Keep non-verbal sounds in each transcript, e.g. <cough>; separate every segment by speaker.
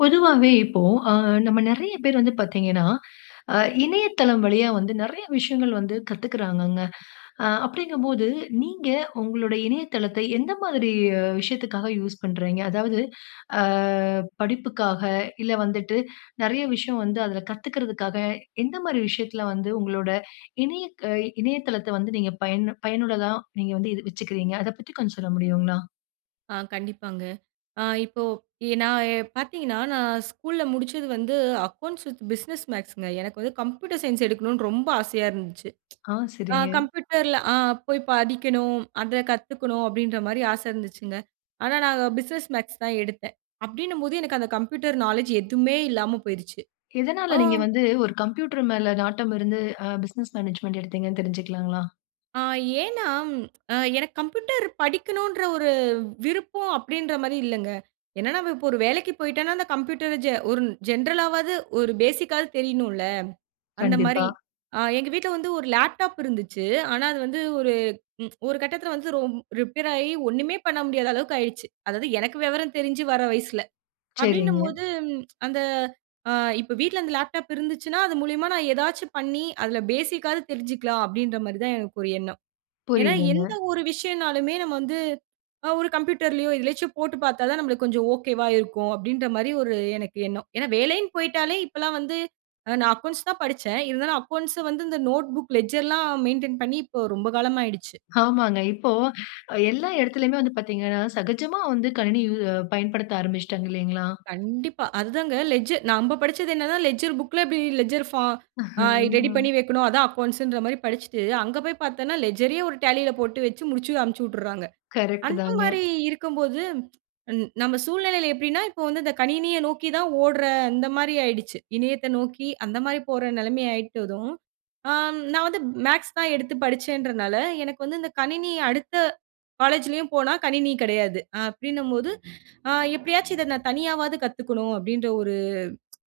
Speaker 1: பொதுவாவே இப்போ ஆ நம்ம நெறைய பேர் வந்து பார்த்தீங்கன்னா, ஆ இணையதளம் வழியா வந்து நெறைய விஷயங்கள் வந்து கத்துக்குறாங்கங்க. ஆ அப்டிங்க போது நீங்க உங்களுடைய இணையதளத்தை எந்த மாதிரி விஷயத்துக்காக யூஸ் பண்றீங்க. அதாவது ஆ படிப்புகாக, இல்ல வந்துட்டு நெறைய விஷயம் வந்து அதுல கத்துக்குறதுக்காக எந்த மாதிரி விஷயத்துல வந்து உங்களோட இணைய இணையதளத்தை வந்து நீங்க பயனு, பயனுள்ளதா நீங்க வந்து வச்சுக்கிறீங்க. அத பத்தி கொஞ்சம் சொல்ல முடியுங்களா?
Speaker 2: ஆ கண்டிப்பாங்க. ஆ இப்போ எ நான் எ பார்த்தீங்கன்னா நான் ஸ்கூல்ல முடிச்சது வந்து "Accounts with Business Maths" ங்க எனக்கு வந்து "Computer Science" எடுக்கணும்னு ரொம்ப ஆசையா இருந்துச்சு.
Speaker 1: ஆ,
Speaker 2: ஆ
Speaker 1: சரிங்க.
Speaker 2: கம்ப்யூட்டர்ல ஆ போய் படிக்கணும் அத கத்துக்கணும் அப்டின்ற மாரி ஆச இருந்துச்சுங்க. ஆனா நான் "Business Maths" தான் எடுத்தேன். அப்டின்னும்போது எனக்கு அந்த "Computer Knowledge" எதுமே இல்லாம போயிருச்சு
Speaker 1: எதனால
Speaker 2: ஆ.
Speaker 1: நீங்க வந்து ஒரு கம்ப்யூட்டர் மேல நாட்டம் இருந்து ஆ "Business Management" எடுத்தீங்கன்னு தெரிஞ்சுக்கலாங்களா?
Speaker 2: ஆ. ஏனா எனக்கு "கம்ப்யூட்டர்" படிக்கணும்ன்ற ஒரு விருப்பம் அப்டின்ற மாரி இல்லங்க. என்ன நம்ப இப்போ ஒரு வேலைக்கு போயிட்டோன்னா அந்த கம்ப்யூட்டர ஜெ ஒரு ஜென்ரலாவது ஒரு பேசிக்காது தெரியனுல. அந்த
Speaker 1: கண்டிப்பா.
Speaker 2: மாரி ஆ எங்க வீட்ல வந்து ஒரு லேப்டாப் இருந்துச்சு. ஆனா அது வந்து ஒரு ஒரு கட்டத்துல வந்து ரிப்பேராயி ஒண்ணுமே பண்ண முடியாத அளவுக்கு ஆயிருச்சு. அதாவது எனக்கு விவரம் தெரிஞ்சு வர வயசுல. அப்டின்னும்
Speaker 1: சரிங்க.
Speaker 2: போது அந்த ஆ இப்ப வீட்ல அந்த லேப்டாப் இருந்துச்சுன்னா, அது மூலியமா நான் ஏதாச்சு பண்ணி அதுல பேசிக்காது தெரிஞ்சுக்கலாம் அப்டின்ற மாரி தான் எனக்கு ஒரு எண்ணம். ஏனா எந்த
Speaker 1: புரியிதுங்க.
Speaker 2: ஒரு விஷயம்ன்னாலுமே நம்ம வந்து அ ஒரு கம்ப்யூட்டர்லயோ, எதிலயாச்சு போட்டு பார்த்தா தான் நம்ளுக்கு கொஞ்சம் ஓகேவா இருக்கும். அப்டின்ற மாரி எனக்கு ஒரு எண்ணம். ஏனா, வேலைன் போயிட்டாலே இப்பொல்லாம் வந்து அ நான் அக்கவுண்ட்ஸ் தான் படிச்சேன். இருந்தாலும் அக்கவுண்ட்ஸ வந்து இந்த நோட்புக் லெட்ஜர்லாம் மெயின்டென் பண்ணி இப்போ ரொம்ப காலமாயிடுச்சு.
Speaker 1: ஆமாங்க. இப்போ எல்லா இடத்துலையுமே வந்து பார்த்தீங்கன்னா, சகஜமா வந்து கணினி யூ பயன்படுத்த ஆரம்பிச்சுட்டாங்க இல்லைங்களா?
Speaker 2: கண்டிப்பா. அதுதாங்க லெட்ஜர் நம்ப படிச்சது என்னன்னா லெட்ஜர் புக்குல பி எப்டி லெட்ஜர் ஃபார்ம் ஆ
Speaker 1: <chuckles>
Speaker 2: ரெடி
Speaker 1: ம்.
Speaker 2: பண்ணி வைக்கணும் அதுதான் அக்கவுண்ட்ஸ்ன்ற மாரி படிச்சுட்டு. அங்க போய் பார்த்தன்னா லெட்ஜரயே ஒரு டேலியில போட்டு வச்சு முடிச்சு அனும்ச்சிட்டுறாங்க.
Speaker 1: கரெக்ட்
Speaker 2: அந்த
Speaker 1: தாங்க.
Speaker 2: மாரி இருக்கும்போது நம்ம சூழ்நிலையில எப்டின்னா இப்போ வந்து இந்த கணினிய நோக்கி தான் ஓடுற அந்த மாரி ஆயிடுச்சு. இணையத்த நோக்கி அந்த மாரி போற நெலைமை ஆயிட்டதும். ஆ நான் வந்து மேத்ஸ் தான் எடுத்து படிச்சேன்றதனால எனக்கு வந்து இந்த கணினி அடுத்த காலேஜ்லேயும் போனா கணினி கிடையாது அப்டின்னும் போது ஆ எப்டியாச்சு இத நான் தனியாவது கத்துக்கணும் அப்டின்ற ஒரு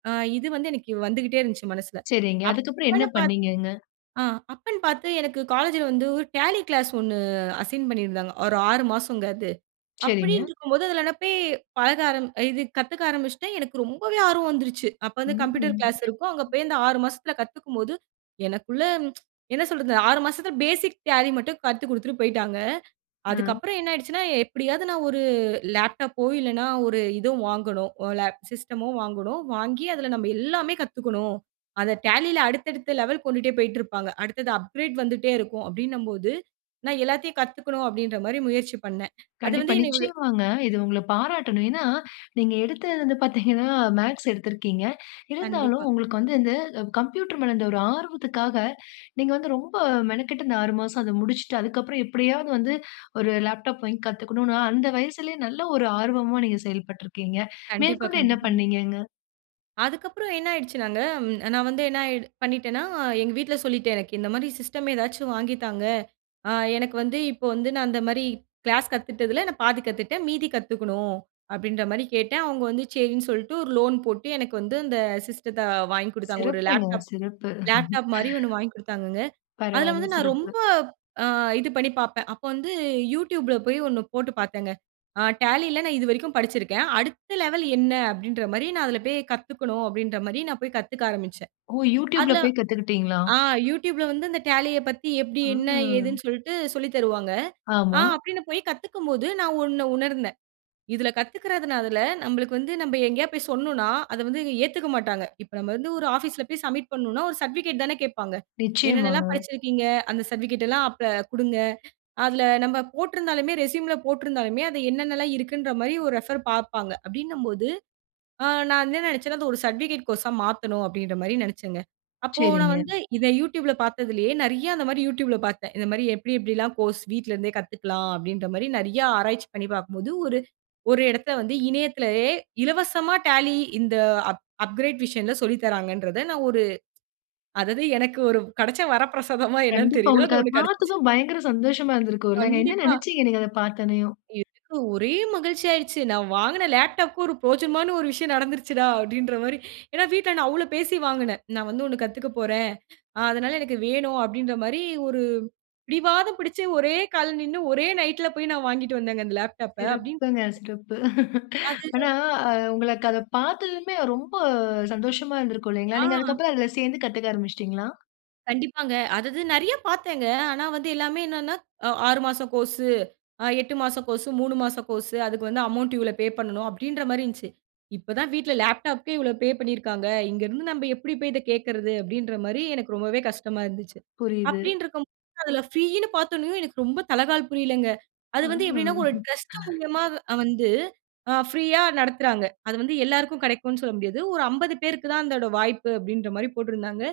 Speaker 2: ஆ இது வந்து எனக்கு வந்துக்குட்டே இருந்துச்சு மனசுல.
Speaker 1: சரிங்க. அதுக்கப்புறம் என்ன
Speaker 2: அப்பன்னு பாத்
Speaker 1: பண்ணீங்கங்க?
Speaker 2: அ அப்பன்னு பார்த்து எனக்கு காலேஜ்ல வந்து ஒரு டாலி கிளாஸ் 1 அசைன் பண்ணியிருந்தாங்க. ஒரு 6 மாசம்ங்க அது.
Speaker 1: சரிங்க.
Speaker 2: அப்டின்று இருக்கும்போது அதுல போய் பழக ஆரம் இது கத்துக்க ஆரம்பிச்சுட்டேன் எனக்கு ரொம்பவே ஆர்வம் வந்துருச்சு. அப்ப வந்து கம்ப்யூட்டர்
Speaker 1: ம்.
Speaker 2: கிளாஸ் இருக்கும். அங்க போய் அந்த 6 மாசத்துல கத்துக்கும் போது, எனக்குள்ள என்ன சொல்றது 6 மாசத்துல பேசிக் டேலி மட்டும் கத்துக்குடுத்துட்டு போயிட்டாங்க. அதுக்கு
Speaker 1: அ.
Speaker 2: அப்பறம் என்ன ஆயிடுச்சுன்னா எப்டியாவது நான் ஒரு லேப்டாப்போ, இல்லன்னா ஒரு இதுதோ வாங்கனும் ல சிஸ்ட்டமோ வாங்கனும். வாங்கி அதுல நம்ப எல்லாமே கத்துக்கணும். அத டேலில அடுத்த, அடுத்த லெவல் கொண்டுட்டே போயிட்டு இருப்பாங்க. அடுத்தது அப்கிரேட் வந்துட்டே இருக்கும் அப்டின்னம் போது நான் எல்லாத்தையும் கத்துக்கணும் அப்டின்ற மாரி முயற்சி பண்னே. அது
Speaker 1: கண்டிப்பா.
Speaker 2: வந்து என்னை இவ்ளோ
Speaker 1: நிச்சயமாங்க. இது உங்கள பாராட்டணும். ஏனா நீங்க எடுத்தது வந்து பார்த்தீங்கன்னா, மேத்ஸ் எடுத்திருக்கீங்க. இருந்தாலும்
Speaker 2: கண்டிப்பா.
Speaker 1: உங்களுக்கு வந்து இந்த கம்ப்யூட்டர் மேல இருந்த ஒரு ஆர்வத்துக்காக நீங்க வந்து ரொம்ப மெனக்கட்டு இந்த 6 மாசம் அத முடிச்சுட்டு அதுக்கு அப்புறம் எப்டியாவது வந்து ஒரு லேப்டாப் வாங்கி கத்துக்கணும்னு அந்த வயசுலேயே நல்ல ஒரு ஆர்வமா நீங்க செயல்பட்டுருக்கீங்க.
Speaker 2: கண்டிப்பா,
Speaker 1: மேற்கொண்டு என்ன
Speaker 2: கண்டிப்பாங்க.
Speaker 1: பண்ணீங்கங்க.
Speaker 2: அதுக்கப்பறம் என்ன ஆயிடுச்சுனாங்க, ம். நான் வந்து என்ன ஆயி பண்ணிட்டேனா, எங்க வீட்ல சொல்லிட்டேன். "எனக்கு இந்த மாரி சிஸ்டம், ஏதாச்சும் வாங்கி தாங்க. அ எனக்கு வந்து இப்போ வந்து நான் அந்த மாரி கிளாஸ் கத்துட்டதில நான் பாதி கத்துட்டேன், மீதி கத்துக்கணும்." அப்படீன்ற மாரி கேட்டேன். அவங்க வந்து சரின்னு சொல்லிட்டு, ஒரு லோன் போட்டு எனக்கு வந்து அந்த சிஸ்டத்த அ வாங்கிக் குடுத்தாங்க. ஒரு
Speaker 1: சிறப்புங்க,
Speaker 2: லேப்டாப்
Speaker 1: சிறப்பு.
Speaker 2: லேப்டாப் மாரி ஒண்ணு
Speaker 1: <laughs>
Speaker 2: வாங்கி குடுத்தாங்கங்க. அதில
Speaker 1: பரவால்ல
Speaker 2: வந்து நான்
Speaker 1: சிறப்பு.
Speaker 2: ரொம்ப, அ இது பண்ணி பார்ப்பேன். அப்போ வந்து YouTubeல போய் ஒண்ணு போட்டு பார்த்தேங்க. ஆ டேலில நான் இது வரைக்கும் படிச்சிருக்கேன். "அடுத்த லெவல் என்ன? அப்படீன்ற மாரி, நான் அதில போய் கத்துக்கணும்." அப்படீன்ற மாரி நான் போய் கத்துக்க ஆரம்பிச்சேன்.
Speaker 1: ஓ! YouTubeல
Speaker 2: அதில
Speaker 1: போய் கத்துக்கிட்டீங்களா?
Speaker 2: ஆ! YouTubeல வந்து இந்த டேலிய பத்தி எப்படி? என்ன?
Speaker 1: ஆ!
Speaker 2: ஏதுன்னு? சொல்ட்டு சொல்லி தருவாங்க. ஆ!
Speaker 1: ஆமா.
Speaker 2: அப்படீன்னு போய் கத்துக்கும் போது, நான் ஒண்ண உணர்ந்தேன். இதில கத்துக்கிறதுனால, நம்பளுக்கு வந்து நம்ப எங்கேயாவது போய் சொன்னோம்னா, அத வந்து ஏத்துக்க மாட்டாங்க. இப்ப நம்ப வந்து ஒரு ஆஃபீஸ்ல போய் சப்மிட் பண்ணணுனா, ஒரு சர்ட்டிபிகேட் தான கேட்பாங்க.
Speaker 1: நிச்சயமாங்க.
Speaker 2: "என்னென்னலாம் படிச்சிருக்கீங்க? அந்த சர்டிஃபிகேட்டல்லாம் அப்ப குடுங்க." அதில நம்ப போட்டிருந்தாலுமே ரெஸ்யூமில போட்டிருந்தாலுமே, அது என்னென்னலாம் இருக்குன்ற மாரி ஒரு ரெஃபர் பார்ப்பாங்க. அப்படீன்னும் போது, ஆ நான் என்ன நெனைச்சேன்னா, "அதை ஒரு சர்டிபிகேட் கோர்ஸா மாத்தணும்." அப்படீன்ற மாரி நெனைச்சேங்க. அப்போ நான்
Speaker 1: சரிங்க.
Speaker 2: வந்து இதை YouTubeல பார்த்ததிலேயே நெறைய அந்த மாரி YouTubeல பார்த்தேன். இத மாரி, "எப்படி, எப்படில்லாம் கோர்ஸ் வீட்லருந்தே கத்துக்கலாம்?" அப்படீன்ற மாரி நெறைய ஆராய்ச்சி பண்ணி பார்க்கும்போது, ஒரு ஒரு இடத்த வந்து இணையத்திலயே இலவசமா டாலி இந்த அப் அப்கிரேட் வர்ஷன்ல சொல்லி தர்றாங்கன்றத நான் ஒரு அதாவது எனக்கு ஒரு கெடைச்ச வரப்பிரசாதமா என்னன்னு
Speaker 1: கண்டிப்பா,
Speaker 2: தெரியல.
Speaker 1: உங்களுக்கு
Speaker 2: அது
Speaker 1: அதை
Speaker 2: ஒண்ணு கெடைச்சுச்சு.
Speaker 1: பார்த்ததும் பயங்கர சந்தோஷமா இருந்திருக்கும்ல்லங்க. என்ன
Speaker 2: கண்டிப்பா.
Speaker 1: நெனைச்சீங்க நீங்க அதை பார்த்தோனேயும்?
Speaker 2: எனக்கு ஒரே மகிழ்ச்சி ஆயிடுச்சு. "நான் வாங்கின லேப்டாப்க்கும் ஒரு பிரோஜனமான ஒரு விஷயம் நடந்துருச்சுடா!" அப்படீன்ற மாரி. ஏன்னா, வீட்ல நான் அவ்வளோ பேசி வாங்குனேன். "நான் வந்து ஒண்ணு கத்துக்க போறேன். அ அதனால எனக்கு வேணும்." அப்படீன்ற மாரி, ஒரு பிடிவாதம் பிடிச்சு ஒரே கால்ல நின்னு ஒரே நைட்ல போய் நான் வாங்கிட்டு வந்தேங்க அந்த லேப்டாப்ப. அப்படீன்னு
Speaker 1: சிறப்புங்க, சிறப்பு. <laughs>
Speaker 2: அது
Speaker 1: ஆனா, அ உங்களக்கு அதை பார்த்ததுமே ரொம்ப சந்தோஷமா இருந்திருக்கும் இல்லைங்களா?
Speaker 2: ஆ.
Speaker 1: நீங்க அதுக்கப்பறம் அதில சேர்ந்து, கத்துக்க ஆரம்பிச்சுட்டீங்களா?
Speaker 2: கண்டிப்பாங்க. அதாவது நிறையா பார்த்தேங்க. ஆனா வந்து எல்லாமே என்னன்ன, அ 6 மாச கோர்ஸு, அ 8 மாச கோர்ஸு, 3 மாச கோர்ஸு. அதுக்கு வந்து அமௌவுண்ட் இவ்வளோ பே பண்ணணும், அப்பிடின்றமாரி இருந்துச்சு. "இப்ப தான் வீட்ல லேப்டாப்க்கே இவ்வளோ பே பண்ணியிருக்காங்க. இங்க இருந்து நம்ப எப்பிடி போய் இத கேட்கிறது?" அப்பிடின்றமாரி எனக்கு ரொம்பவே கஷ்டமா இருந்துச்சு.
Speaker 1: புரியுது.
Speaker 2: அப்பிடின்டிருக்கும்போது அதில ப்ரீன்னு பார்த்தவுடனயே எனக்கு ரொம்ப தலகால் புரியலங்க.
Speaker 1: அ,
Speaker 2: அது வந்து எப்பிடின்னா, ஒரு
Speaker 1: ஆ.
Speaker 2: டிரஸ்ட் மூலியமா அ வந்து அ ப்ரீயா நடத்துறாங்க. அது வந்து எல்லாருக்கும் கிடைக்கும்னு சொல்ல முடியாது. ஒரு 50 பேருக்கு தான், அதோட வாய்ப்பு, அப்பிடின்றமாரி போட்டிருந்தாங்க.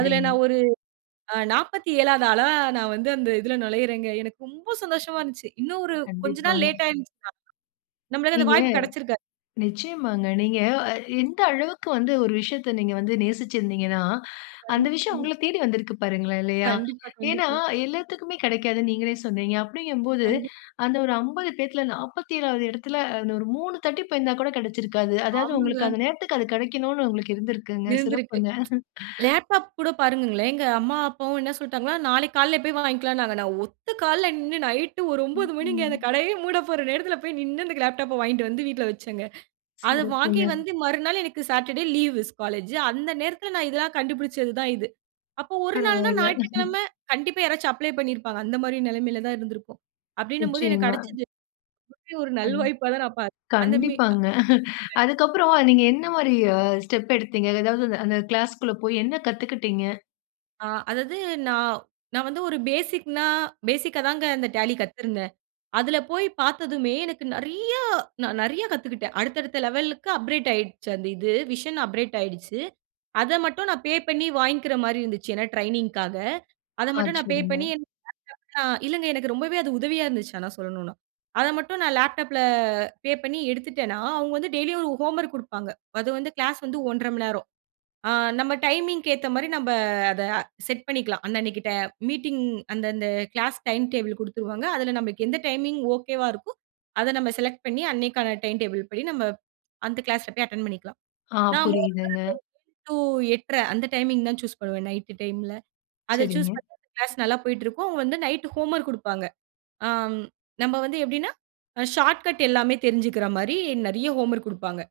Speaker 2: அதில நான் ஒரு அ 47ஆவது ஆளா நான் வந்து அந்த இதில நுழையிறேங்க. எனக்கு ரொம்ப சந்தோஷமா இருந்துச்சு. இன்னும் ஒரு கொஞ்ச நாள்
Speaker 1: கண்டிப்பாங்க.
Speaker 2: லேட் ஆயிருந்துச்சுன்னா, நம்மள அந்த
Speaker 1: நீங்க
Speaker 2: வாய்ப்பு கிடைச்சிருக்காது.
Speaker 1: நிச்சயமாங்க. நீங்க அ எந்த அளவுக்கு வந்து ஒரு விஷயத்த நீங்க வந்து நேசிச்சு இருந்தீங்கன்னா, அந்த விஷயம்
Speaker 2: கண்டிப்பாங்க.
Speaker 1: உங்கள தேடி வந்திருக்கு பாருங்களேன், இல்லயா!
Speaker 2: கண்டிப்பா,
Speaker 1: ஏன்னா,
Speaker 2: கண்டிப்பா.
Speaker 1: எல்லாத்துக்குமே கிடைக்காதுன்னு நீங்களே சொன்னீங்க. அப்பிடிங்கும்போது
Speaker 2: கண்டிப்
Speaker 1: அந்த ஒரு 50 பேர்த்துல 47ஆவது இடத்தில இன்னும் ஒரு 3 தட்டி போயிருந்தா கூட கிடைச்சிருக்காது. அதாவது உங்களுக்கு
Speaker 2: ஆமாங்க.
Speaker 1: அந்த நேரத்திற்கு அது கிடைக்கணும்னு உங்களுக்கு இருந்திருக்குங்க.
Speaker 2: இருந்திருக்கு.
Speaker 1: சிறப்புங்க. <chuckles>
Speaker 2: லேப்டாப் கூட பாருங்கங்களேன், எங்க அம்மா, அப்பாவும் என்ன சொல்லிட்டாங்கன்னா, நாளைக்கு காலைல்ல போய் வாங்கிக்கலாம்னாங்க. நான் ஒத்த கால்ல நின்னு ,நைட் ஒரு 9
Speaker 1: ம்,
Speaker 2: மணிங்க. அந்த
Speaker 1: ம்.
Speaker 2: கடையே மூட போற நேரத்தில போய் நின்னு அந்த லேப்டாப்ப வாங்கிட்டு வந்து வீட்ல வச்சேங்க. அத வாங்கி
Speaker 1: சிறப்புங்க.
Speaker 2: வந்து மறுநாள் எனக்கு சாட்டர் டே லீவ் ஸ் காலேஜு. அந்த நேரத்தில நான் இதெல்லாம் கண்டுபிடிச்சது தான் இது. அப்போ ஒரு நாள்னா,
Speaker 1: பரவால்ல. <chuckles>
Speaker 2: ஞாயிற்றுக்கிழமை கண்டிப்பா யாராச்சும் அப்ளை பண்ணியிருப்பாங்க. அந்தமாரி நிலைமையில தான் இருந்திருக்கும், அப்பிடின்னும்போது எனக்கு
Speaker 1: நிச்சயமா.
Speaker 2: கிடைச்சது. <unintelligible> ஒரு
Speaker 1: அன்
Speaker 2: நல்வாய்ப்பா தான் நான் பாத் அந்த மே
Speaker 1: கண்டிப்பாங்க. <chuckles>
Speaker 2: <unintelligible>
Speaker 1: அதுக்கப்புறம் நீங்க என்ன மாரி அ ஸ்டெப் எடுத்தீங்க? எதாவது அந்த கிளாஸ்க்குள்ள போய் என்ன கத்துக்கிட்டிங்க?
Speaker 2: ஆ அதாவது நா நான் வந்து ஒரு பேசிக்னா பேஸிக்காதாங்க அந்த Tally கத்துருந்தேன். அதுல போய் பார்த்ததுமே, எனக்கு நெறையா நான் நெறையா கத்துக்கிட்டேன். அடுத்த அடுத்த லெவலுக்கு அப்கிரேட் ஆயிடுச்சு அந்த இது. விஷன் அப்கிரேட் ஆயிடுச்சு. அத மட்டும் நான் பே பண்ணி வாங்கிக்கிற மாரி இருந்துச்சு. ஏன்னா ட்ரெய்னிங்க்காக. அத
Speaker 1: ஆ.
Speaker 2: மட்டும் நான் பே
Speaker 1: சரிங்க.
Speaker 2: பண்ணி, எனக்கு லேப்டாப்லாம் இல்லங்க, எனக்கு ரொம்பவே அது உதவியா இருந்துச்சு, ஆனா சொல்லணும்னா. அத மட்டும் நான் லேப்டாப்ல பே பண்ணி எடுத்துட்டேனா, அவுங்க வந்து டெய்லியும் ஒரு ஹோம்வொர்க் குடுப்பாங்க. அது வந்து கிளாஸ் வந்து 1 1/2 மணி நேரம். ஆ நம்ம டைமிங்க்கு ஏத்த மாரி நம்ப அத செட் பண்ணிக்கலாம். அன்ன அன்னைக்கு ட்ட மீட்டிங் அந்த அந்த கிளாஸ் டைம் டேபிள் குடுத்துருவாங்க. அதுல நம்பளுக்கு எந்த டைமிங் ஓகேவா இருக்கோ, அத நம்ம செலக்ட் பண்ணி, அன்னைக்கான டைம் டேபிள் படி, நம்ம அந்த கிளாஸ்ல போய் அட்டெண்ட் பண்ணிக்கலாம்.
Speaker 1: ஆ.
Speaker 2: நா
Speaker 1: புரியுதுங்க.
Speaker 2: <unintelligible> டூ 8 1/2 அந்த டைமிங் தான் சூஸ் பண்ணுவேன், நைட்டு டைம்ல. அத
Speaker 1: சரிங்க.
Speaker 2: சூஸ் பண்ணி அந்த கிளாஸ் நல்லா போய்ட்ருக்கும். அவுங்க வந்து நைட் ஹோம்வொர்க் குடுப்பாங்க. ஆம். நம்ப வந்து எப்படீன்னா, அ ஷார்ட்கட் எல்லாமே தெரிஞ்சுக்குற மாரி, நெறைய ஹோம்வொர்க் குடுப்பாங்க.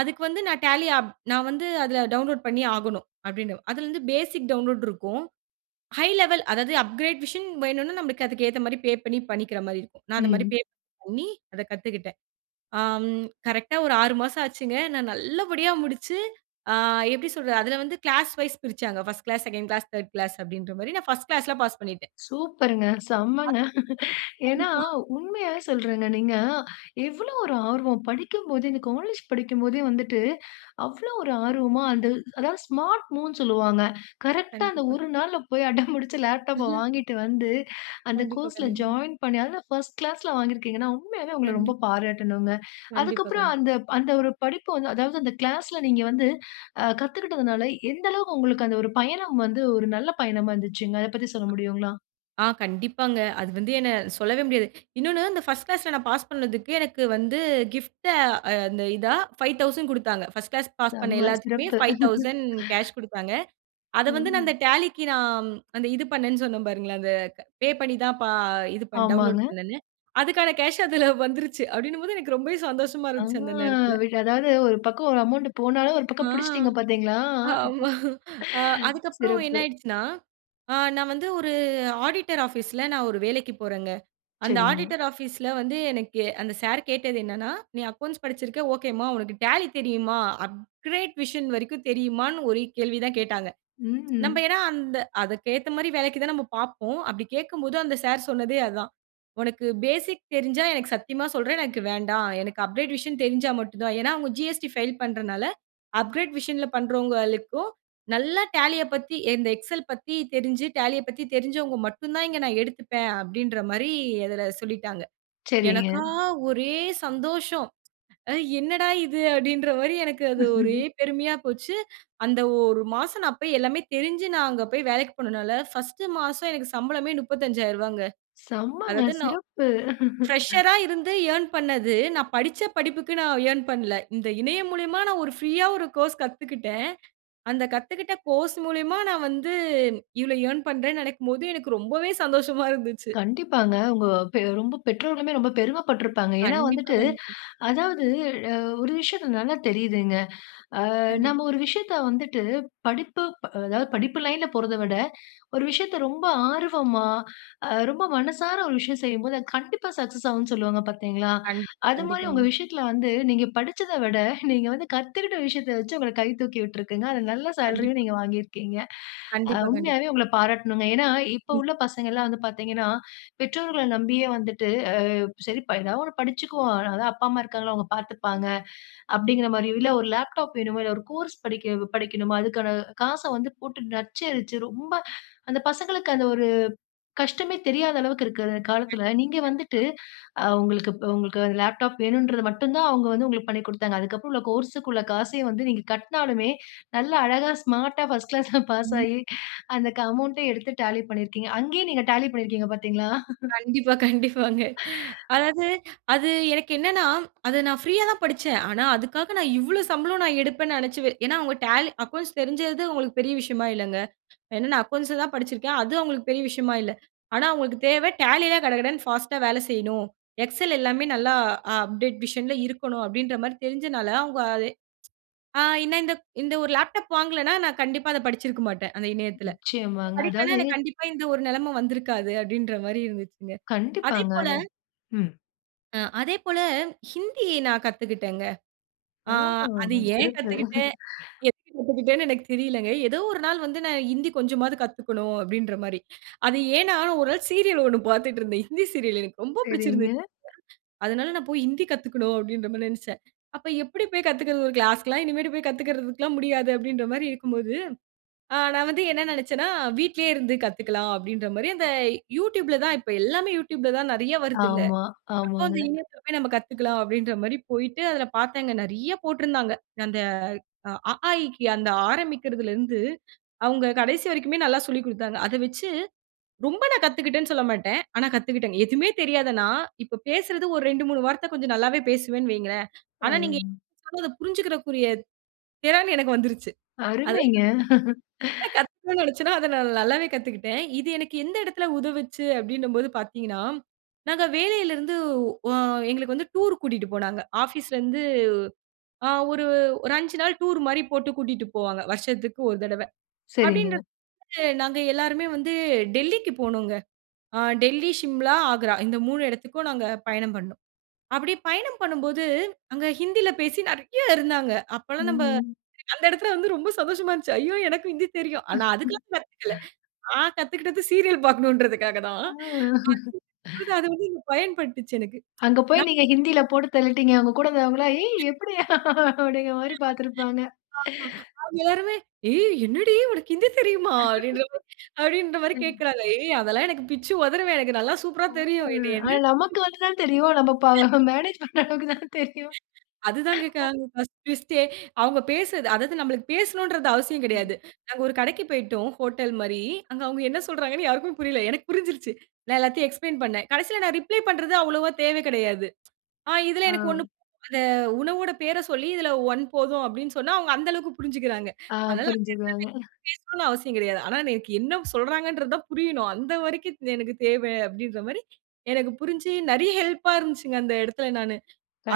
Speaker 2: அதுக்கு வந்து நான் Tally அப் நான் வந்து அதுல டவுன்லோட் பண்ணியே ஆகணும். அப்படீன்னு. அதுலேருந்து பேசிக் டவுன்லோட் இருக்கும். ஹை லெவல் அதாவது, அப்கிரேட் வெர்ஷன் வேணுன்னா, நம்பளுக்கு அதுக்கு ஏத்த மாரி பே பண்ணி, பண்ணிக்கிற மாரி இருக்கும். நான் அந்த மாதிரி
Speaker 1: ம்.
Speaker 2: பே பண்ணி, அத கத்துக்கிட்டேன். ஆம். கரெக்ட்டா ஒரு 6 மாசம் ஆச்சுங்க. நான் நல்லபடியா முடிச்சு, ஆ எப்படி சொல்றது? அதுல வந்து கிளாஸ் வைஸ் பிரிச்சாங்க. 1ட் கிளாஸ், 2ன்ட் கிளாஸ், 3ர்ட் கிளாஸ் அப்படீன்ற மாரி. நான் 1ஸ்ட் கிளாஸ்ல பாஸ் பண்ணிட்டேன்.
Speaker 1: சூப்பர்ங்க.
Speaker 2: அ.
Speaker 1: செம்மங்க. ஏன்னா
Speaker 2: கண்டிப்பா.
Speaker 1: உண்மையாவே சொல்றேங்க. நீங்க எவ்வளவு ஒரு ஆர்வம்? படிக்கும்போதே இந்த காலேஜ் படிக்கும் போதே வந்துட்டு, அவ்வளோ ஒரு ஆர்வமா அந்த அதாவது ஸ்மார்ட் மூவ்ன்னு சொல்லுவாங்க. கரெக்ட்டா அந்த
Speaker 2: கண்டிப்பா.
Speaker 1: ஒரு நாள்ல போய், அடம் புடுச்சு லேப்டாப்ப
Speaker 2: அஹ.
Speaker 1: வாங்கிட்டு வந்து, அந்த
Speaker 2: கண்டிப்பா,
Speaker 1: கோர்ஸ்ல
Speaker 2: கண்டிப்பா.
Speaker 1: ஜாயின் பண்ணி, அதுல 1 கிளாஸ்ல வாங்கி இருக்கீங்கன்னா, உண்மையாவே உங்கள ரொம்ப
Speaker 2: கண்டிப்பா,
Speaker 1: பாராட்டணுங்க.
Speaker 2: கண்டிப்பா,
Speaker 1: அதுக்கப்பறம்
Speaker 2: கண்டிப்பா.
Speaker 1: அந்த அந்த ஒரு படிப்பு வந்து, அதாவது அந்த கிளாஸ்ல நீங்க வந்து அ கத்துக்கிட்டதுனால, எந்த அளவுக்கு உங்களுக்கு அந்த ஒரு பயணம் வந்து ஒரு நல்ல பயணமா இருந்துச்சுங்க? அத பத்தி சொல்ல முடியுங்களா?
Speaker 2: ஆ கண்டிப்பாங்க. அது வந்து என்ன? சொல்லவே முடியாது. இன்னொன்னு இந்த 1 ஸ்ட் கிளாஸ்ல நான் பாஸ் பண்ணதுக்கு எனக்கு வந்து கிஃப்ட்டா அந்த இதா, 5,000 குடுத்தாங்க. பர்ஸ்ட் கிளாஸ் பாஸ் பண்ண
Speaker 1: செம்ம
Speaker 2: எல்லாத்துக்குமே
Speaker 1: சிறப்பு.
Speaker 2: 5,000 கேஷ்
Speaker 1: <laughs>
Speaker 2: குடுத்தாங்க. அத வந்து நான் அந்த
Speaker 1: ம்.
Speaker 2: Tallyக்கு நான், அந்த இது பண்ணேன்னு சொன்னேன் பாருங்களேன். அந்த க பே பண்ணி தான் ப இது பண் டவுன்லோட்
Speaker 1: ஆமாங்க.
Speaker 2: பண்ணேன்னு. அதுக்கான கேஷ் அதுல வந்துருச்சு. அப்படீன்னும்போது, எனக்கு ரொம்பவே சந்தோஷமா
Speaker 1: அ.
Speaker 2: இருந்துச்சு அந்த நேரத்துல.
Speaker 1: விடாது. அதாவது ஒரு பக்கம் ஒரு அமவுண்ட் போனாலும், ஒரு
Speaker 2: ஆ
Speaker 1: பக்கம் புடிச்சிட்டீங்க பார்த்தீங்களா?
Speaker 2: ஆமா. அ
Speaker 1: <laughs>
Speaker 2: அதுக்கப்புறம் என்ன
Speaker 1: சிறப்பு.
Speaker 2: ஆயிடுச்சுன்னா, அ நான் வந்து ஒரு ஆடிட்டர் ஆஃபீஸ்ல நான் ஒரு வேலைக்குப் போறேங்க. அந்த
Speaker 1: சரிங்க.
Speaker 2: ஆடிட்டர் ஆஃபீஸ்ல வந்து எனக்கு அந்த சார் கேட்டது என்னென்னா, நீ அக்கவுண்ட்ஸ் படிச்சிருக்க ஓகேம்மா. உனக்கு Tally தெரியுமா? அப்கிரேட் வெர்ஷன் வரைக்கும் தெரியுமான்னு, ஒரே கேள்விதான் கேட்டாங்க. நம்ப
Speaker 1: ம்.
Speaker 2: ஏன்னா அந்த அதுக்கு ஏத்த மாரி வேலைக்கு தான் நம்ப பார்ப்போம். அப்படி கேட்கும்போது அந்த சார் சொன்னதே அதான். "உனக்கு பேசிக் தெரிஞ்சா, எனக்கு சத்தியமா சொல்றேன், எனக்கு வேண்டாம். எனக்கு அப்கிரேட் வெர்ஷன் தெரிஞ்சா மட்டும் தான்." ஏன்னா அவுங்க ஜி.எஸ்.டி. ஃபைல் பண்றதுனால, "அப்கிரேட் வெர்ஷன்ல பண்ணுறவங்களுக்கும், நல்லா Tallyய பத்தி, இந்த எக்ஸெல் பத்தி தெரிஞ்சு, Tallyய பத்தி தெரிஞ்சவங்க மட்டும் தான் இங்கு நான் எடுத்துப்பேன்." அப்படீன்ற மாரி அதுல சொல்லிட்டாங்க.
Speaker 1: சரிங்க.
Speaker 2: எனக்கா ஒரே சந்தோஷம். "அ என்னடா இது?" அப்படீன்ற மாரி எனக்கு அது ஒரே
Speaker 1: <laughs>
Speaker 2: பெருமையா போச்சு. அந்த 1 மாசம் நான் போய் எல்லாமே தெரிஞ்சு, நான் அங்க போய் வேலைக்கு போனதுனால, 1 ஸ்ட் மாசம் எனக்கு சம்பளமே ரூ. 35,000ங்க.
Speaker 1: செம்மங்க.
Speaker 2: அதாவது, நான்
Speaker 1: சிறப்பு.
Speaker 2: ஃபிரஷரா
Speaker 1: <laughs>
Speaker 2: இருந்து ஏர்ன் பண்ணது, நான் படிச்ச படிப்புக்கு நான் எர்ன் பண்ணல. இந்த இணையம் மூலியமா நான் ஒரு ப்ரீயா ஒரு கோர்ஸ் கத்துக்கிட்டேன். அந்த கத்துக்கிட்ட கோர்ஸ் மூலியமா, நான் வந்து இவ்வளவு எர்ன் பண்றேன்னு நெனைக்கும்போது, எனக்கு ரொம்பவே சந்தோஷமா இருந்துச்சு.
Speaker 1: கண்டிப்பாங்க. உங்க பெ ரொம்ப பெற்றோர்களுமே ரொம்ப பெருமை பட்ருப்பாங்க. ஏன்னா
Speaker 2: கண்டிப்பா,
Speaker 1: வந்துட்டு,
Speaker 2: கண்டிப்பா.
Speaker 1: அதாவது அ ஒரு விஷயத்த நல்லா தெரியுதுங்க. ஆ
Speaker 2: கண்டிப்பா.
Speaker 1: நம்ம ஒரு விஷயத்த வந்துட்டு, படிப்பு ப அதாவது படிப்பு லைன்ல போறத விட, ஒரு விஷயத்த ரொம்ப ஆர்வமா, அ ரொம்ப மனசார ஒரு விஷயம் செய்யும் போது, அது கண்டிப்பா சக்சஸ் ஆகும்னு சொல்லுவாங்க பார்த்தீங்களா?
Speaker 2: கண்டிப்பா,
Speaker 1: அது மாரி உங்க
Speaker 2: கண்டிப்பாங்க.
Speaker 1: விஷயத்துல வந்து நீங்க படிச்சத விட, <chuckles> நீங்க வந்து கத்துக்கிட்ட விஷயத்த வச்சு உங்கள கை தூக்கி விட்ருக்குங்க. அதுல நல்ல சேலரியும்
Speaker 2: கண்டிப்பா.
Speaker 1: நீங்க வாங்கியிருக்கீங்க. அ
Speaker 2: கண்டிப்பா, கண்டிப்பா.
Speaker 1: உண்மையாவே உங்கள பாராட்டணுங்க. ஏன்னா இப்ப
Speaker 2: ம்.
Speaker 1: உள்ள பசங்கள்லாம் வந்து பார்த்தீங்கன்னா, பெற்றோர்கள நம்பியே வந்துட்டு, "அ சரி ப ஏதாவது ஒண்ணு படிச்சுகுவோம். அ அதான் அப்பா, அம்மா இருக்காங்கல்ல. அவுங்க பார்த்துப்பாங்க." அப்படீங்ற மாரியோ, இல்ல ஒரு லேப்டாப் வேணுமா? இல்ல ஒரு கோர்ஸ் படிக்க படிக்கணுமா? அதுக்கான காச வந்து போட்டு நச்சரிச்சு, ரொம்ப அந்த பசங்களுக்கு அது ஒரு கஷ்டமே தெரியாத அளவுக்கு இருக்குற
Speaker 2: <unintelligible>
Speaker 1: காலத்துல, நீங்க வந்துட்டு
Speaker 2: கண்டிப்பா.
Speaker 1: அ உங்களுக்கு உங்களுக்கு, லேப்டாப் வேணுன்றத மட்டும் தான் அவுங்க வந்து உங்களுக்கு பண்ணிக் குடுத்தாங்க. அதுக்கப்பறம் உள்ள கோர்ஸ்க்கு உள்ள காசயும் வந்து நீங்க கட்டினாலுமே, நல்ல அழகா ஸ்மார்ட்டா 1 கிளாஸ்ல பாஸ்
Speaker 2: ம்.
Speaker 1: ஆயி, அந்த க அமவுண்ட்ட எடுத்து Tally பண்ணியிருக்கீங்க. அங்கேயே நீங்க Tally பண்ணிருக்கீங்க பார்த்தீங்ளா? <chuckles>
Speaker 2: கண்டிப்பா, கண்டிப்பாங்க.
Speaker 1: <laughs>
Speaker 2: அதாவது, அது எனக்கு என்னென்னா, அத நான் ஃப்ரீயா தான் படிச்சேன். ஆனா அதுக்காக நான் இவ்வளோ சம்பளம் நான் எடுப்பேன்னு நெனச்சு வே ஏன்னா, அவங்க டேலி அக்கவுண்ட்ஸ் தெரிஞ்சது, அவுங்களுக்கு பெரிய விஷயமா இல்லைங்க. ஏன்னா நான் அக்கவுண்ட்ஸ தான் படிச்சிருக்கேன். அது அவுங்களுக்கு பெரிய விஷயமா இல்ல. ஆனா அவுங்களுக்கு தேவை, Tallyல கடகடன்னு ஃபாஸ்ட்டா வேலை செய்யணும். எக்ஸெல் எல்லாமே நல்லா அப்டேட் வெர்ஷன்ல இருக்கணும். அப்படீன்ற மாரி தெரிஞ்சனால, அவுங்க அத ஆ ஏன்னா இந்த க் இந்த ஒரு லேப்டாப் வாங்கலன்னா, நான் கண்டிப்பா அத படிச்சிருக்க மாட்டேன். அந்த இணையத்துல.
Speaker 1: நிச்சயமாங்க.
Speaker 2: படிக்கலைன்னா
Speaker 1: அதாவது.
Speaker 2: எனக்கு கண்டிப்பா இந்த ஒரு நெலைம வந்திருக்காது. அப்படீன்ற மாரி இருந்துச்சுங்க. அதே
Speaker 1: கண்டிப்பாங்க,
Speaker 2: போல
Speaker 1: அது ம்.
Speaker 2: அ, அதே போல ஹிந்தி நான் கத்துகிட்டங்க. ஆ,
Speaker 1: ஆ.
Speaker 2: அத ஏன்
Speaker 1: சிறப்பு
Speaker 2: கத்துகிட்டேன்?
Speaker 1: <chuckles>
Speaker 2: எதுக்கு கத்துகிட்டேன்னு எனக்கு தெரியல்லங்க. ஏதோ ஒரு நாள் வந்து நான் "ஹிந்தி கொஞ்சமாது கத்துக்கணும்" அப்டின்ற மாரி அது ஏன்னா ஒரு நாள் சீரியல் ஒண்ணு பாத்துட்டு இருந்தேன். ஹிந்தி சீரியல். எனக்கு ரொம்ப
Speaker 1: சரிங்க.
Speaker 2: புடிச்சிருந்தது <chuckles> அதனால "நான் போயி ஹிந்தி கத்துக்கணும்" அப்டின்ற மாரி நெனைச்சேன். அப்ப எப்டி போயி கத்துக்கறது? ஒரு கிளாஸ்க்குலாம் இனிமேட் போயி` கத்துக்கலாம் முடியாது அப்டின்ற மாரி இருக்கும் போது, அ, நான் வந்து என்ன நெனைச்சேன்னா, "வீட்லே இருந்து கத்துக்கலாம்" அப்டின்ற மாரி அந்த Youtubeல தான் இப்ப எல்லாமே Youtubeல தான் நெறையா வருதுல்ல.
Speaker 1: ஆமா.
Speaker 2: அப்ப அந்த
Speaker 1: ஆமாங்க.
Speaker 2: இணையத்தில போயி நம்ம கத்துக்கலாம் அப்டின்ற மாரி போயிட்டு அதுல பார்த்தேங்க நெறையா போட்டிருந்தாங்க. அந்த "அ, ஆ, ஈக்கி" ஆ அந்த ஆரம்பிக்கிறதில இருந்து அவுங்க கடைசி வரைக்குமே நல்லா சொல்லிக் குடுத்தாங்க. அத வெச்சி ரொம்ப நான் கத்துக்கிட்டேன்னு சொல்ல மாட்டேன். ஆனா, கத்துக்கிட்டேங்க. எதுவுமே தெரியாத நான், இப்ப பேசுறது ஒரு 2 3 வார்த்த கொஞ்சம் நல்லாவே பேசுவேன்னு வெயுங்களேன்.
Speaker 1: ஆ.
Speaker 2: ஆனா, நீங்க என்னா சொன்னாலும் அத புரிஞ்சிக்கக்கூடிய திறன் எனக்கு வந்துருச்சி. அதாவது
Speaker 1: அருமைங்க.
Speaker 2: என்ன
Speaker 1: <chuckles>
Speaker 2: கத்துக்கணும்னு நினைச்சேனோ, அத நான் நல்லாவே கத்துக்கிட்டேன். இது எனக்கு எந்த எடத்தில உதவுச்சி அப்டின்னும் போது பார்த்தீங்கன்னா, நாங்க வேலைல இருந்து, உ அ, எங்களுக்கு வந்து டூர் கூட்டிட்டு போனாங்க. ஆபீஸ்ல இருந்து, அ, ஒரு ஒரு 5 நாள் டூர் மாரி போட்டு கூட்டிட்டு போவாங்க வருஷத்துக்கு ஒரு தடவ. அப்டின்ற
Speaker 1: சரிங்க.
Speaker 2: போது நாங்க எல்லோருமே வந்து டெல்லிக்கு போனோங்க. அ, டெல்லி, சிம்லா, ஆக்ரா இந்த 3 எடத்துக்கும் நாங்க பயணம் பண்ணினோம். அப்டி பயணம் பண்ணும்போது அங்கே ஹிந்தில பேசி நெறையா இருந்தாங்க.
Speaker 1: ம்,
Speaker 2: அப்பல்லாம் நம்ப
Speaker 1: ம்.
Speaker 2: அந்த எடத்தில வந்து ரொம்ப சந்தோஷமா இருந்துச்சி. "ஐயோ! எனக்கும் ஹிந்தி தெரியும்." ஆனா அதுக்கெல்லாம் கத்துக்கல்ல.
Speaker 1: <chuckles>
Speaker 2: நான் கத்துக்கிட்டது சீரியல் பார்க்கணும்ன்றதற்காக
Speaker 1: அ
Speaker 2: தான் <chuckles>
Speaker 1: <chuckles>
Speaker 2: அது வந்து பயன்பட்டுச்சி எனக்கு <tsk>
Speaker 1: அங்க போய்
Speaker 2: நான்
Speaker 1: நீங்க ஹிந்தில போட்டு தள்ளிட்டீங்க. உங்க கூட இருந்தவங்க எல்லாம் "ஏய் எப்படி?" அப்டிங்கிற மாரி பார்த்திருப்பாங்க.
Speaker 2: ஆமா, அவுங்க எல்லாருமே "ஏய் என்னடி உனக்கு ஹிந்தி தெரியுமா?" அப்டின்ற மாரி,
Speaker 1: <laughs>
Speaker 2: அப்டின்ற மாரி
Speaker 1: சரிங்க.
Speaker 2: கேக்கறாங்க. "ஏய் அதெல்லாம் எனக்கு பிச்சி உதருவேன் எனக்கு நல்லா சூப்பர்ரா தெரியும்." என்னைய
Speaker 1: அ
Speaker 2: என்ன நெனைச்சி
Speaker 1: நமக்கு வந்து தான் தெரியும். நம்ம ப மேனேஜ் பண்ற அளவுக்கு தான் தெரியும்.
Speaker 2: அதுதான் கேக்கறாங்க ஃபர்ஸ்ட் ஃபர்ஸ்டே, அவுங்க பேசுறது அதாவது நம்மளுக்கு பேசணும்ன்றது அவசியம்
Speaker 1: ம்.
Speaker 2: கெடையாது. நாங்க ஒரு கடைக்கு போயிட்டோம் ஹோட்டல் மாரி. அங்க அவுங்க என்ன சொல்றாங்கண்ணு யாருக்கும் புரியல்ல. எனக்கு புரிஞ்சிருச்சி. நான் எல்லாத்தையும் எக்ஸ்ப்ளைன் பண்ணேன். கடைசில நான் ரிப்ளை பண்றது அவ்ளவா தேவை கெடையாது <tsk> ஆ, இதுல எனக்கு
Speaker 1: ஆ.
Speaker 2: 1"அந்த உணவோட பேர சொல்லி இதுல 1 போதும்" அப்டின்னு சொன்னா அவுங்க அந்த அளவுக்கு புரிஞ்சிக்கிறாங்க.
Speaker 1: ஆ.
Speaker 2: அதனால
Speaker 1: புரிஞ்சிக்குவாங்க.
Speaker 2: பேசணும்னு அவசியம் கெடையாது. ஆனா, எனக்கு என்ன சொல்றாங்கிறது தான் புரியணும். அந்த வரைக்கும் எனக்கு தேவை அப்டின்ற மாரி எனக்கு புரிஞ்சி நெறைய ஹெல்ப்பா இருந்துச்சுங்க அந்த எடத்தில நானு.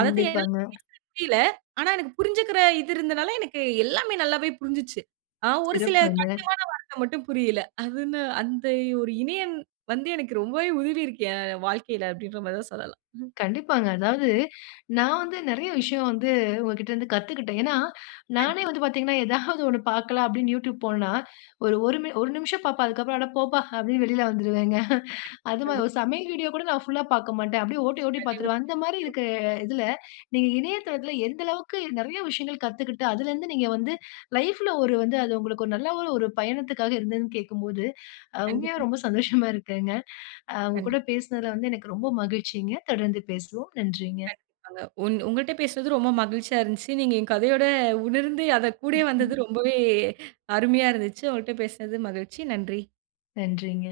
Speaker 2: அத தான் என்னால் <unintelligible> புரியல்ல. ஆனா, எனக்கு புரிஞ்சிக்கிற இது இருந்ததனால, எனக்கு எல்லாமே நல்லாவே புரிஞ்சிச்சி. ஆ, ஒரு சில
Speaker 1: சிறப்புங்க.
Speaker 2: கடினமான வார்த்த மட்டும் புரியல்ல. அது என்ன அந்த ஒரு இணையம் வந்து, எனக்கு ரொம்பவே உதவி இருக்கு என் வாழ்க்கைல. அப்டின்ற மாரி தான் சொல்லலாம். ம்.
Speaker 1: கண்டிப்பாங்க. அதாவது நான் வந்து நெறைய விஷயம் வந்து உங்ககிட்ட இருந்து கத்துக்கிட்டேன். ஏன்னா,
Speaker 2: தாங்க்
Speaker 1: நானே
Speaker 2: யூ.
Speaker 1: வந்து பார்த்தீங்கன்னா ஏதாவது <chuckles> ஒண்ணு பார்க்கலாம் அப்டின்னு Youtube போனன்னா ஒரு ஒரு ஒரு நிமிசம் பார்ப்பேன். அதுக்கு அப்புறம் "அட போப்பா" அப்படின்னு வெளில வந்துடுவேங்க <chuckles> அது மாரி
Speaker 2: <unintelligible>
Speaker 1: ஒரு சமையல் வீடியோ கூட நான் புல்லா பார்க்கமாட்டேன். அப்டியே ஓட்டி ஓட்டி பார்த்துடுவேன். அந்த மாரி
Speaker 2: <unintelligible>
Speaker 1: இருக்கிற இதுல நீங்க இணையதளத்தில எந்த அளவுக்கு நெறைய விஷயங்கள் கத்துக்கிட்டு அதுலருந்து, நீங்க வந்து லைஃப்ல ஒரு வந்து அது உங்களுக்கு ஒரு நல்ல ஒரு ஒரு பயணத்துக்காக இருந்ததுனு கேக்கும்போது, உண்மையா
Speaker 2: கண்டிப்பா.
Speaker 1: ரொம்ப சந்தோஷமா இருக்குங்க. அ, உங்க
Speaker 2: கண்டிப்பா.
Speaker 1: கூட பேசினதில வந்து எனக்கு ரொம்ப மகிழ்ச்சிங்க தொடர்ந்து பேசுவோம். நன்றிங்க.
Speaker 2: கண்டிப்பாங்க. ஒங் ஒங்கட்ட பேசினது ரொம்ப மகிழ்ச்சியா இருந்துச்சி. நீங்க என் கதையோட உணர்ந்து அத கூடயே வந்தது
Speaker 1: <snorts>
Speaker 2: ரொம்பவே அருமையா இருந்துச்சி. உங்கள்ட்ட பேசினது மகிழ்ச்சி. நன்றி.
Speaker 1: நன்றிங்க.